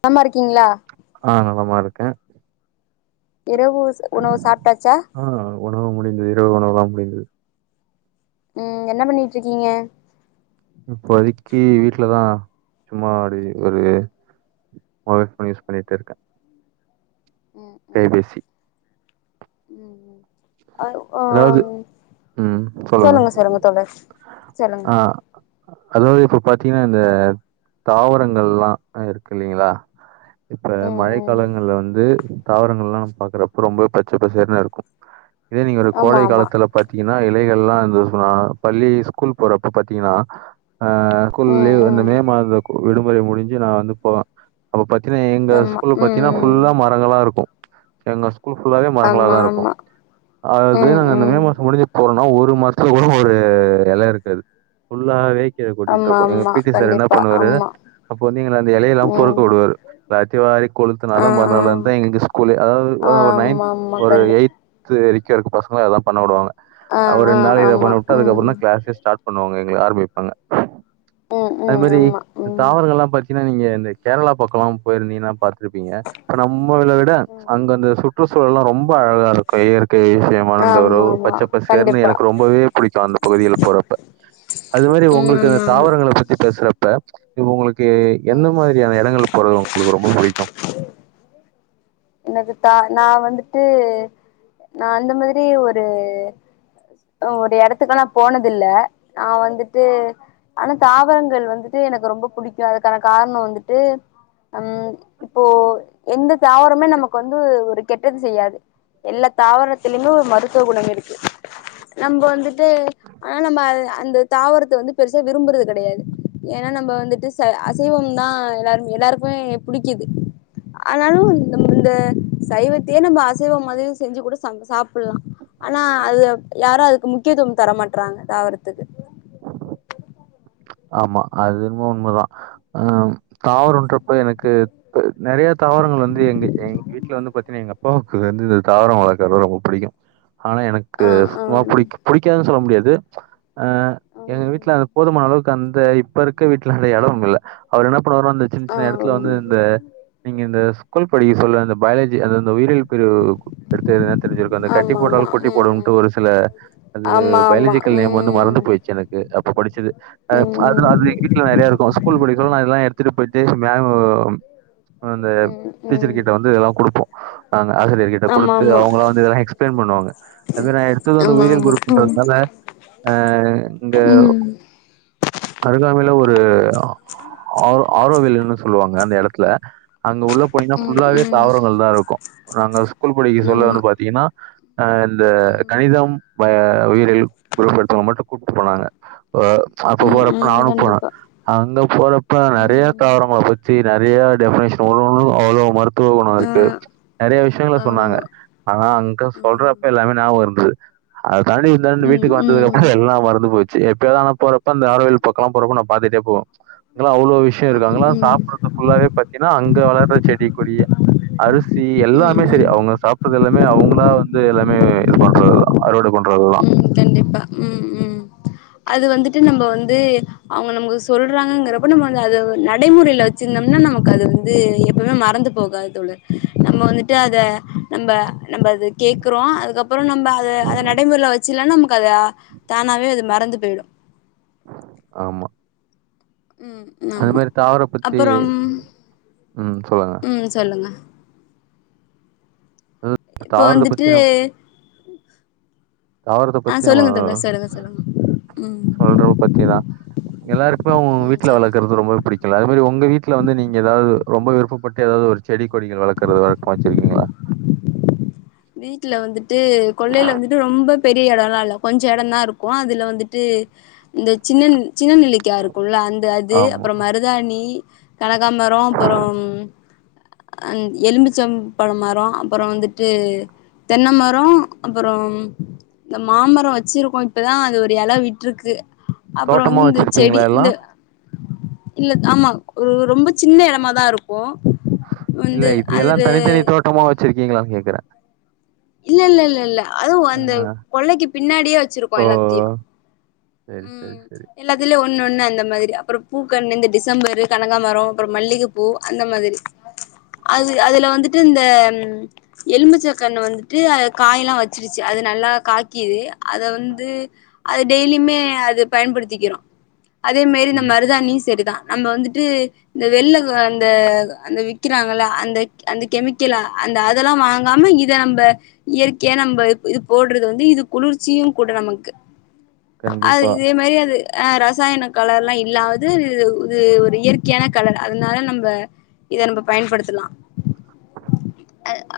நலமா இருக்கீங்களா? ஆ நலமா இருக்கே. இரவு உணவு சாப்ட்டாச்சா ஆ உணவு முடிந்தது இரவு உணவல்லாம் முடிந் தது. ம் என்ன பண்ணிட்ருக்கீங்க? இப்போதைக்கி வீட்லதா சும்மா அப்டியே ஒரு மொபைல் ஃபோன் யூஸ் பண்ணிட்டு இருக்கே. ம் ம் கைபேசி ம் ம் அ அதாவது ம் சொல்லுங்க சொல்லுங்க தோழர் சொல்லுங்க. அ அதாவது இப்ப பாத்தீங்கன்னா இந்த தாவரங்கள்ல்லா ஆ இருக்கு இல்லைங்களா இப்ப ம் மழைக் ம் காலங்கள்ல வந்து தாவரங்கள் எல்லா நம்ம பாக்குறப்ப ரொம்பவே பச்ச பசேல்னு இருக்கும் இதே ஆமா கோடை ஆமா காலத்தில பாத்தீங்கன் னா இலைகள்லா இந்த ஆ பள்ளி ஸ்கூல் போறப்ப பாத்தீங்கன்னா ஆ ஸ்கூல் ம் லீவு அந்த ம் மே மாத கூ விடுமுறை முடிஞ்சு நா வந்து போவே அப்ப பாத் தீங்கனா எங்க ஆமா ஸ்கூல் பாத்தீங்கன்னா ம் ஃபுல்லா ம் மரங்களா இருக்கு. [unintelligible] புல்லா வே மரங்கள ஆமா தான் இருக்கும் ஆமா ம் அந்த மே ம் மாசம் முடிஞ்ச போனா ஒரு மாத்தும் கூட ஒரு இலை இருக்காது புல்லாவே கீழே ஆமா கொட்டிட்டு இருக்கும் எங்க ஆமா பிட்டி சார் என்ன கண்டிப்பா பண்ணுவாரு ஆமா அப்ப வந்து எங்களை அந்த இலைய எல்லாம் பொறுக்க ம் விடுவாரு எல்லாத்தையும் வாரி கொலுத்துன ஆ ஆ தான் எங்கள் ஸ்கூல் அதது ஆ ஒரு ஆமா நயன்த் ஆமா ஒரு கண்டிப் எய்த் கே [unintelligible] அங்க இதான் பண்ண விடுவாங்க ஆ அவர் ஆ ரெண்டு நாள் இதை ஆமா பண்ண விட்டு ம் அதுக்கப்புற தான் கிளாஸ் ஸ்டார்ட பண்ணுவாங்க எங்க ஆரம்பிப்பாங்க ம் அது ம் மாதிரி ஆமா ம் தாவரங்கள் எல்லாம் பாத்தீங்க நீங்க இந்த கேரளா பக்கம்லாம் போயிருந்தீன்னா ப பா்த்த இருப்பீங்க நம்மள விட ம் அங்க ம் அந்த சுற்றுச்சூழல் எல்லாம் ரொம்ப ரொம்ப அழகா இருக்கும் இயற்கை ந்த ஆமா ஆமா பச்சைப்பசேனு கண்டிப்பா எனக்கு ரொம்பவே பிடிக்கும் அந்த பகுதியில் போறப்ப அது மாதிரி ம் உங்களுக்கு ஆமா ஆமா தாவரங்களை பத்தி பேசுற ப்ப உங்களுக்கு எந்த ம் மாதிரியான இடங்கள் போறது உங்களுக்கு ரொம்ப பிடிக்கும் நான் வந்துட்டு நான் அந்த மாதிரி ஒரு ஒரு இடத்துக்கு நான் போனதில்லை நான் வந்துட்டு ஆனா தாவரங்கள் வந்துட்டு எனக்கு ரொம்ப பிடிக்கும் அதுக்கான காரணம் வந்துட்டு ஹம் இப்போ எந்த தாவரமே நமக்கு வந்து ஒரு கெட்டது செய்யாது எல்லா தாவரத்திலயுமே மருத்துவ குணம் இருக்கு நம்ம வந்துட்டு ஆனா நம்ம அந்த தாவரத்தை வந்து பெருசா விரும்புறது கெடையாது ஏன்னா நம்ம வந்துட்டு ச அசைவம் தான் எல்லாருமே எல்லாருக்குமே பிடிக்குது ஆனாலும் இந்த இந்த சைவத்தையே நம்ம அசைவம் மாதிரி செஞ்சு கூட சாப்பிடலாம் ஆனா அது யாரும் அதுக்கு முக்கியத்துவம் தர மாட்டறாங்க தாவரத்துக்கு ஆமா அது என்னவோ உண்மைதான் அஹ் தாவரம்ன்றப்ப எனக்கு நெறைய தாவரங்கள் வந்து எங்க எங்க வீட்டுல வந்து பாத்தீங்கனா எங்க அப்பாவுக்கு வந்து இந்த தாவரம் வளர்க்குறது ரொம்ப பிடிக்கும் ஆனா எனக்கு ஆ ஆ சும்மா ம் புடி புடிக்காதுன்னு சொல்ல முடியாது இது ஆஹ் எங்க வீட்டுல அந்த போதுமான அளவுக்கு அந்த இப்ப இருக்க வீட்டில் இடமும் இல்லை அவர் எனப் அப்புறம் அந்த சின்ன ஆ சின்ன இடத்துல வந்து ம் இந்த நீங்க இந்த ஸ்கூல் படிக்க சொல்ல அந்த பயாலஜி அந்தந்த உயிரியல் எடுத்து தெரிஞ்சிருக்கும் அந்த கட்டி ஆமா போட்டால் குட்டி போடும்ட்டு ஒரு சில அது ஆமா பயாலஜிக்கல் நேம் வந்து மறந்து ம் போயிச்சு எனக்கு படிச்சது அதுல அது எ வீட்டுல நெறைய இருக்கும் ஸ்கூல் படி அதெல்லாம் எடுத்துட்டு போய்ட்டு மேம் அந்த டீச்சர் ம் கிட்ட வந்து இதெல்லாம் கொடுப்போம் நாங்க ஆசிரியர்க கிட்ட கொடுத்து ஆமா அவங்கல்லாம் வந்து இதெல்லாம் எக்ஸ்பிளைன் பண்ணுவாங்க அது மாதிரி நான் எடுத்தது வந்து ஆமா உயிரியல் குரூப்ன்றதுனால அஹ் இங்க ம் அருகாமைல ஒரு அ அர்ரோவ் வில்னு சொல்லுவாங்க அந்த இடத்துல அங்க உள்ள போனீனா ம் ம் ம் ம் ஆமா ஆமா ஆமா ஆமா ம் ம் ம் ஃபுல்லாவே ம் தாவரங்கள் தான் இருக்கும் நாங்க ஸ்கூல்படிக்கு சொல்ல ஆமா வந்து பாத்தீங்கன்னா இந்த ம் கணிதம் பய உயிர்கள் குரூப் எடுத்தவங்க மட்டும் கூப்பிட்டு போனாங்க அப்ப ம் போறப்ப ம் நானும் போனேன் கண்டிப்பா அங்க போறப்ப நெறைய ம் தாவரங்க பத்தி நெறைய டெபினேஷன் அவ்வளவு ம இரு துவ குணம் ஆ இருக்கு நெறைய விஷயங்க சொன்னாங்க ஆமா ஆனா அங்க ஆ சொல்றப்ப எல்லாமே ஞாபகம் இருந்தது அ தனி த ம் வீட்டுக்கு வந்ததுக்க ம் அப்புறம் எல்லாம் மறந்து போய்டு எப்பய தான போற இப்ப அந்த அரவியில் பக்கெல்லாம் போறப்போ நான் பாத்துட்டே போவேன் அவ்ளோ விஷயம் ஆமா இருக்கும் ம் சாப்படுறது புல்ல பாத்தீங்கன்னாங்க வளர செடி கொடி ய அ ம் எல்லாமே ம் செரி அவங்க சாப்ப பது எல்லாமே அவுங்களா வந்து எல்லாமே இது பண்றதுதான் அறுவடை பண்றதுதான் ம் கண்டிப்பா ம் ம் அது வந்துட்டு நம்ம வந்து அவுங்க நமக்கு சொல்றாங்கங்கிறப்ப நம்ம வந்து அது நடைமுறையில வச்சிருந்தோம்னா நமக்கு அது வந்து எப்பவுமே மறந்து போகாது தோழர் நம்ம வந்துட்டு அத நம்ம நம்ம அத கேக்குறோம் அதுக்கப்புறம் நம்ம அதை அத நடைமுறையில வச்சலன்னா நமக்கு அதை தானாவே அது மறந்து போய்டும் ஆமா உம் அது ஆமா மாரி தாவர பத்தி அப்புறம் ம் சொல்லுங்க. உம் சொல்லுங்க இப்போ தாவரத்த வந்துட்டு தாவரத்தை ஆ பத்தி நம்ம சொல்லுங்க தோழர் சொல்லுங்க சொல்லுங்க ம் சொல்றவ பத்திதான் எல்லாருக் ம் வீட்டுல சொல்லுங்க வளர்க்கறது ரொம்ப பிடிக்கல அ அதே மாதிரி உங்க வீட்டுல வந்து நீங்க ஏதாவது ரொம்ப விருப்பட்டு ஏதாவது ஒரு செடி கொடிகள் வளர்க்குறது வழக்கமா வச்சிருக்கீங்களா வீட்டுல வந்துட்டு கொல்லையில வந்துட்டு ரொம்ப பெரிய எடம்ல்லாம் இல்லை கொஞ்சம் எடம் தான் இருக்கும் அதுல வந்துட்டு இந்த சின்ன சின்ன நெல்லிக்காய் இருக்கும்லா அந்த அது ஆமா. அப்புறம் மருதாணி கனகா மரம் அப்புறம் அ எலும்பிச்சம் பழ மரம் அப்புறம் வந்துட்டு தென்னைமரம் அப்புறம் இந்த மாமரம் வச்சிருக்கோம் இப்பதான் அது ஒரு இல விட்டுருக்கு தோட்டமா வச்சிருக்கீங்களா எல்லாம் இல்ல ஆமா ஒரு ரொம்ப சின்ன இடமாதான் இருக்கும் இல்ல இப்படி எல்லாம் தனித்தனி தோட்டமா வச்சிருக் நீங்களான்னு கேக்குறேன் இல்ல இல்ல இல்ல இல்ல அதுவும் அந்த கொல்லைக்கு பின்னாடியே வச்சிருக்கோம் எல்லாத்தையும் செரி செரி செரி ஒண்ணு ஒண்ணு அந்த மாதிரி அப்புறம் பூ கண்ணு இந்த டிசம்பர் கனகாபரம் அப்புறம் மல்லிகைப்பூ அந்த மாதிரி அது அதுல வந்துட்டு இந்த எலும்பிச்சை கண்ணு வந்துட்டு அது காய் எல்லாம் வச்சிருச்சு அது நல்லா காக்கிது அத வந்து அது டெய்லியுமே அத பயன்படுத்திக்கிறோம் அதே மாரி இந்த ம். மருதாணி செரிதான் நம்ம வந்துட்டு இந்த வெள்ள அந்த அந்த வி்க்கிறாங்கள அந்த அந்த கெமிக்கலா அந்த அதெல்லாம் வாங்காம இத நம்ம இயற்கையா நம்ம இது போடுறது வந்து இது குளிர்ச்சியும் கூட நமக்கு அது கண்டிப்பா. இதே மாதிரி அது ஆஹ ரசாயன கலர்ல்லாம் இல்லாது இது ஒரு இயற்கையான கலர் அதனால நம்ப இத நம்ம பயன்படுத்தலாம்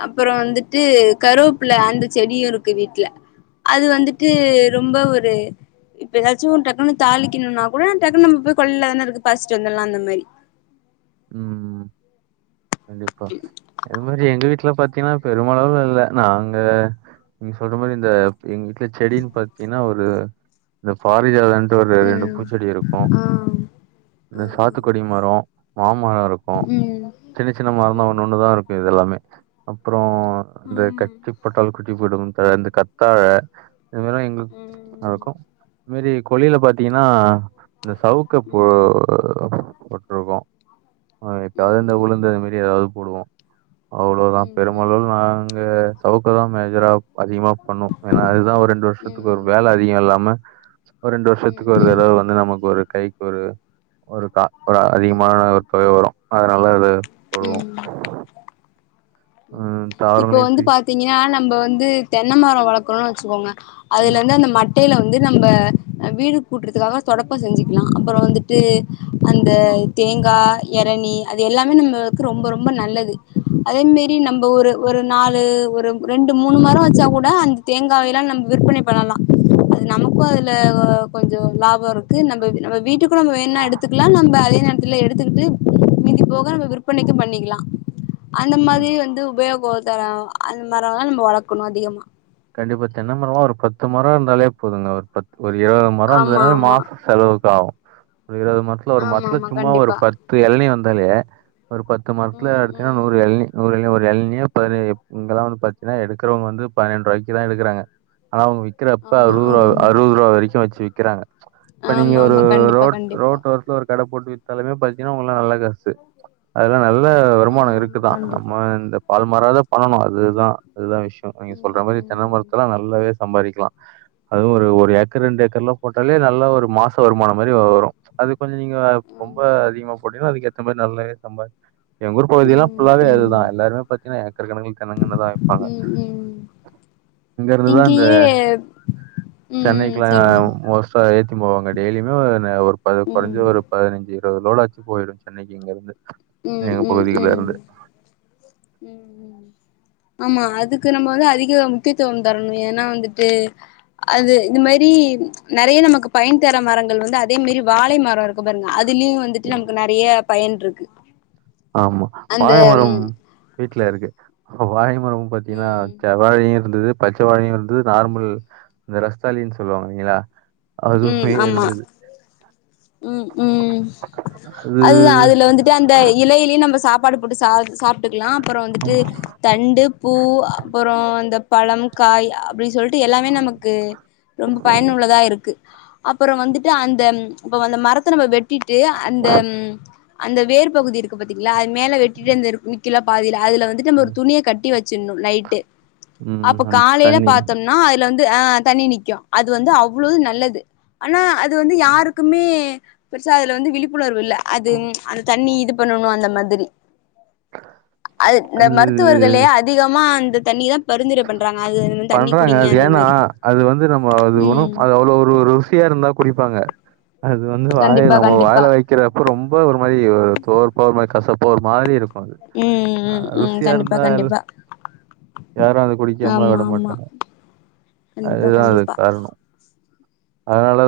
அப்புறம் வந்துட்டு கருவேப்புல அந்த செடியும் இருக்கு வீட்டுல அது வந்துட்டு ரொம்ப ஒரு இப்ப ஏதாச்சும் ஒரு டக்குன்னு தாளிக்கணும்னா கூட டக்குன்ன நம்ம போய் கொள்ளையில தான் இருக்கு பரிசிட்டு வந்தலாம் அந்த மாதிரி உஹம் கண்டிப்பா இது மாதிரி எங்க வீட் வீட்ல பா்த்தீங்கன்னா பெருமளவுல இல்ல நாங்க நீங்க சொல்ற மாதிரி இந்த எங்க வீட்டுல செடினு பார்த்தீங்கன்னா ஒரு இந்த பாரிஜாதன்ட்டு ஒரு ரெண்டு ம் பூச்செடி இருக்கும் ஆ இந்த ஆ சாத்துக்குடி மரம் மரம் இருக்கும் சின்ன சின்ன மரம்ந்தான் ஒண்ணு ஒண்ணு தான் இருக்கும் இதெல்லாமே அப்புறம் ஆ அந்த ம் கட்டிப்பட்டல் கட்டி போடும் இந்த கத்தாழ இதுமாரி எங்களுக்கும் இது மாரி கொல்லையில பாத்தீங்கன்னா இந்த சவுக்கு போ போட்டிருக்கோம் ஆஹ இப்ப அதாவது உளுந்து அது மாரி ஏதாவது போடுவோம் அவ்வளவுதான் பெருமளவு நாங்க சவுக்க தான் மேஜரா அதிகமா பண்ணுவோம் ஏன்னா அதுதான் ஒரு ரெண்டு வருஷத்துக்கு ஒரு வேலை அதிகம் இல்லாம ஒரு ரெண்டு வருஷத்துக்கு ஒரு தடவை வந்து நமக்கு ஒரு கை ஒரு ஒரு க ஒரு அதிக ம ஒரு தொகை வரும் அதனால அது உம் ம் இப்ப தாவரங்களையும் வந்து திரி பாத்தீங்கன்னா நம்ப வந்து தென்னை மரம் வளக்கணும்னு வச்சுக்கோங்க அதுல இருந்து அந்த ம மட்டையில வந்து நம்ம வீடு கூட்டுறதுக்காக தொடப்பம் செஞ்சுக்கலாம் அப்புறம் வந்துட்டு அந்த தேங்காய் இளணி அது எல்லாமே நம்மளுக்கு ரொம்ப ரொம்ப நல்லது அதேமாரி எப்டி நம்ம ஒரு ஒரு நாலு ஒரு ரெண்டு மூணு மரம் வச்சா கூட அந்த தேங்காயை எல்லாம நம்ம விற்பனை பண்ணலா அது நமக்கும் அதுல கொஞ்சோ லாபம் இருக்கு நம்ம நம்ம வீட்டுக்கும் நம்ம வேணும்னா எடுத்துக்கலாம் நம்ம அதே நேரத்துல எடுத்துக்கிட்டு மீதி போக நம்ம விற்பனைக்கும் பண்ணிக்கலாம் அந்த ம். மாரி உபயோகம் தர அந்த மரம் எல்லா நம்ம வளக்கணும் அதிகமா கண்டிப்பா தென்னை மரம் ஒரு பத்து மரம் இருந்தாலே போதுங்க ஒரு பத் ஒரு இருவது மரம் ஆமா இருந்ததுனா ஆமா மாச செலவுக்கு ஆகும் ஒரு இருவது மரத்துல ஒரு ஆமா மரத்துல ஆமா சும்மா ஒரு கண்டிப்பா பத்து இளநீ வ வேலையே ஒரு பத்து மரத்துல ம் ம் அறுத்தனா நூறு இளநீ நூறு இளநீ பதனியோ இங்க வந்து பாத்தீங்கன்னா எடுக்கிறவங்க வந்து பதினெண்டு ரூபாய் தா எடுக்குறாங்க ஆனா அவுங்க விக்கிறப்ப ஆமா அறுவரு ம் அறுவது ரூபா வரைக்கும் வச்சு விக் கிறாங்க இப்ப நீங்க ஆமா ஒரு ஆமா கண்டிப்பா ரோட் கண்டிப்பா ரோட் ஓரத்துல ஒரு கடை போட்டு வித்தாலுமே பத்திங்கன்னா உங்க நல்ல காசு சரி அதல்லா நல்ல வருமானம் ஆமா இருக்கு ஆமா தான் கண்டிப்பா நம்ம இந்த பால் மாறாதான் பண்ணணும் அதுதான் அதுதான் விஷயம் நீங்க சொல்ற மாரி தென்னை மரத்துல நல்லாவே சம்பாரிக்கலாம் அதுவும் ஒரு ஒரு ஏக்கர் ரெண்டு ஏக்கர் எல்லா போட்டாலே நல்லா ஒரு மாச வருமானம் மாரி வரும் அது கொஞ்சோ நீங்க ரொம்ப அதிகமா போட்டீக்கனா அதுக்கு ஏத்த நல்லவே சம்பாதி எங்க ஊர் பகுதியெல்லா ஃபுல்லாவே அதுதான் எல்லாருமே பாத்தீங்கனா ஏக்கர் கணக்குல தென்னங்கண்ணு தா வைப்பாங்க இங்கயே சென்னைக்குலாம் மோஸ்டா எடுத்துன்னு போவாங்க டெய்லியுமே ஒரு ம் [unintelligible] ஒரு பதினஞ்சு ஒரு லோடு ஆச்சு போயிடும் சென்னைக்கு இங்கிருந்து ம் ம் ம் ம் ம் ஆமா அதுக்கு நம்ம வந்து அதிக முக்கியத்துவம் தரனும் ஏன்னா வந்துட்டு அது இது மாரி நெறைய நமக்கு பயன் தர மரங்கள் வந்து அதே மாரி வாழை மர இருக்கும் பாருங்க அதுலயும் வந்துட்டு நமக்கு நெறைய பயன் இருக்கு ஆமா வாழைமரம் வீட்ல இருக்கு [unintelligible] [inaudible] பாத்தீங்கன்னா ம் செவ்வாழயும் இருந்தது பச்ச வாழையும் இருந்தது நார்மல் இந்த ரஸ்தாலின்னு சொல்லுவாங்க இல்லீங்களா ம் அதுமே ஆமா இருந்தது ம் ம் அது அதுதான் அதுல வந்துட்டு அந்த இலையிலயும் நம்ம சாப்ப பாடு போட்டு சாப் சாப் டுகலாம் அப்ற வந்துட்டு ஆமா. தண்டு பூ அப்புற அந்த பழம் காய் அப்டி சொல்லிட்டு எல்லாமே நமக்கு ரொம்ப பயனுள்ளதா இருக்கு அப்பற வந்துட்டு அந்த இப்ப வந்த மரத்த நம்ம வெட் ட்டிட்டு அந்த அந்த வேர் பகுதி இருக்கு பாத்தீங்ளா மேலே வெட்டிட்டு வந்தாரு குள்க்கல பாதிலா அதுல வந்துட்டு நம்ம ஒரு ம் துணிய கட்டி வச்சிணு நைட்டு ம் அப்ப அந்த காலையில தண்ணி பாத்தொம்னா அதுல வந் து ஆ தண்ணி நிக்கு அது வந்து அவ்ளவ் நல்லது ஆனா அ து வந்து யாருக் னி பெருசா அதுல வந்து விழிப்புணர்வு இல்ல அது அந்த தண்ணி இது பண்ணணு அந்த மாதிரி ந்திரி அ இந்த அது மருத்துவர்களே அதிகமா அந்த தண்ணித பண்றாங்க அது ஏன்னா மாரி அது வந்து நம்ம அது ஒணு ம் அது அவ்ளவ் ஒரு ஒரு ருசியா இருந்தா குடி ப்பாங்க அது வந்து வாய கண்டிப்பா நம்ம கண்டிப்பா வாயில வைக்கிற அப்ப ரொம்ப ஒரு மாரி ஒரு துவர்பா ஒரு மாரி கசப் ப்ப ஒரு மாரி இருக் ம் ம் ம் கண்டிப்பா கண்டிப்பா யாரோ அத குடிக்காம ஆமா விட ஆமா மாட்டாங்க கண்டிப்பா அதுதா அதுக்கு கண்டிப்பா காரனோ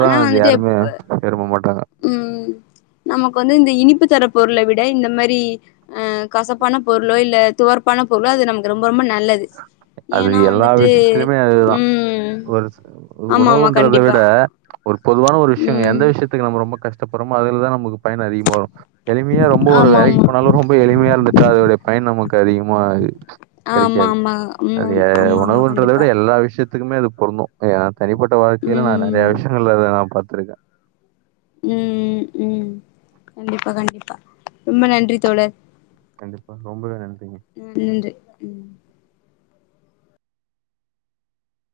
ஆனா வந்துட்டு எப்ப விரும்ப மாட்டாங்க ம் நமக்கு வந்து இந்த இனிப்பு தர பொருள விட இந்த மாரி அ கசப்பான பொருளோ இல்ல துவர்ப்பான பொருளோ அது நமக்கு ரொம்ப ரொம்ப நல்லது அது ஏன்னா எல்லா வந்துட்டு விஷயத்திலியுமே அதுதா ம் ஒரு ஆமா ஆமா உணவுன்றத கண்டிப்பா விட ஒரு பொதுவான ஒரு விஷய ம் எந்த விஷயத்துக்கு நம்ப ரொம்ப கஷ்டப்படுறோமோ அதுலதா நமக்கு பயன் அதிகமா வரு எளிமையா ரொம்ப ஒரு ஆமா வேலைக்கு போனாலு ரொம்ப எளிமையா இருந் அதனுடைய பயன் நமக்கு அதிகமா ச் ஆமா கிடைக்காது ஆமா ஆமா அது ம் ஆமா ஆமா உணவுன்றத கண்டிப்பா விட எல்லா விஷத் த்துக்குமே அது பொருந்து ப ய தனிப்பட்ட வாழ்க்கையில நா நெறைய ம் விஷயங்கள [unintelligible] நா பா [unintelligible] ம் ம் கண்டிப்பா கண்டிப்பா ரொம்ப நன்றி தோழர் கண்டிப்பா ரொம்பவே நன்றிங்க நன்றி ம்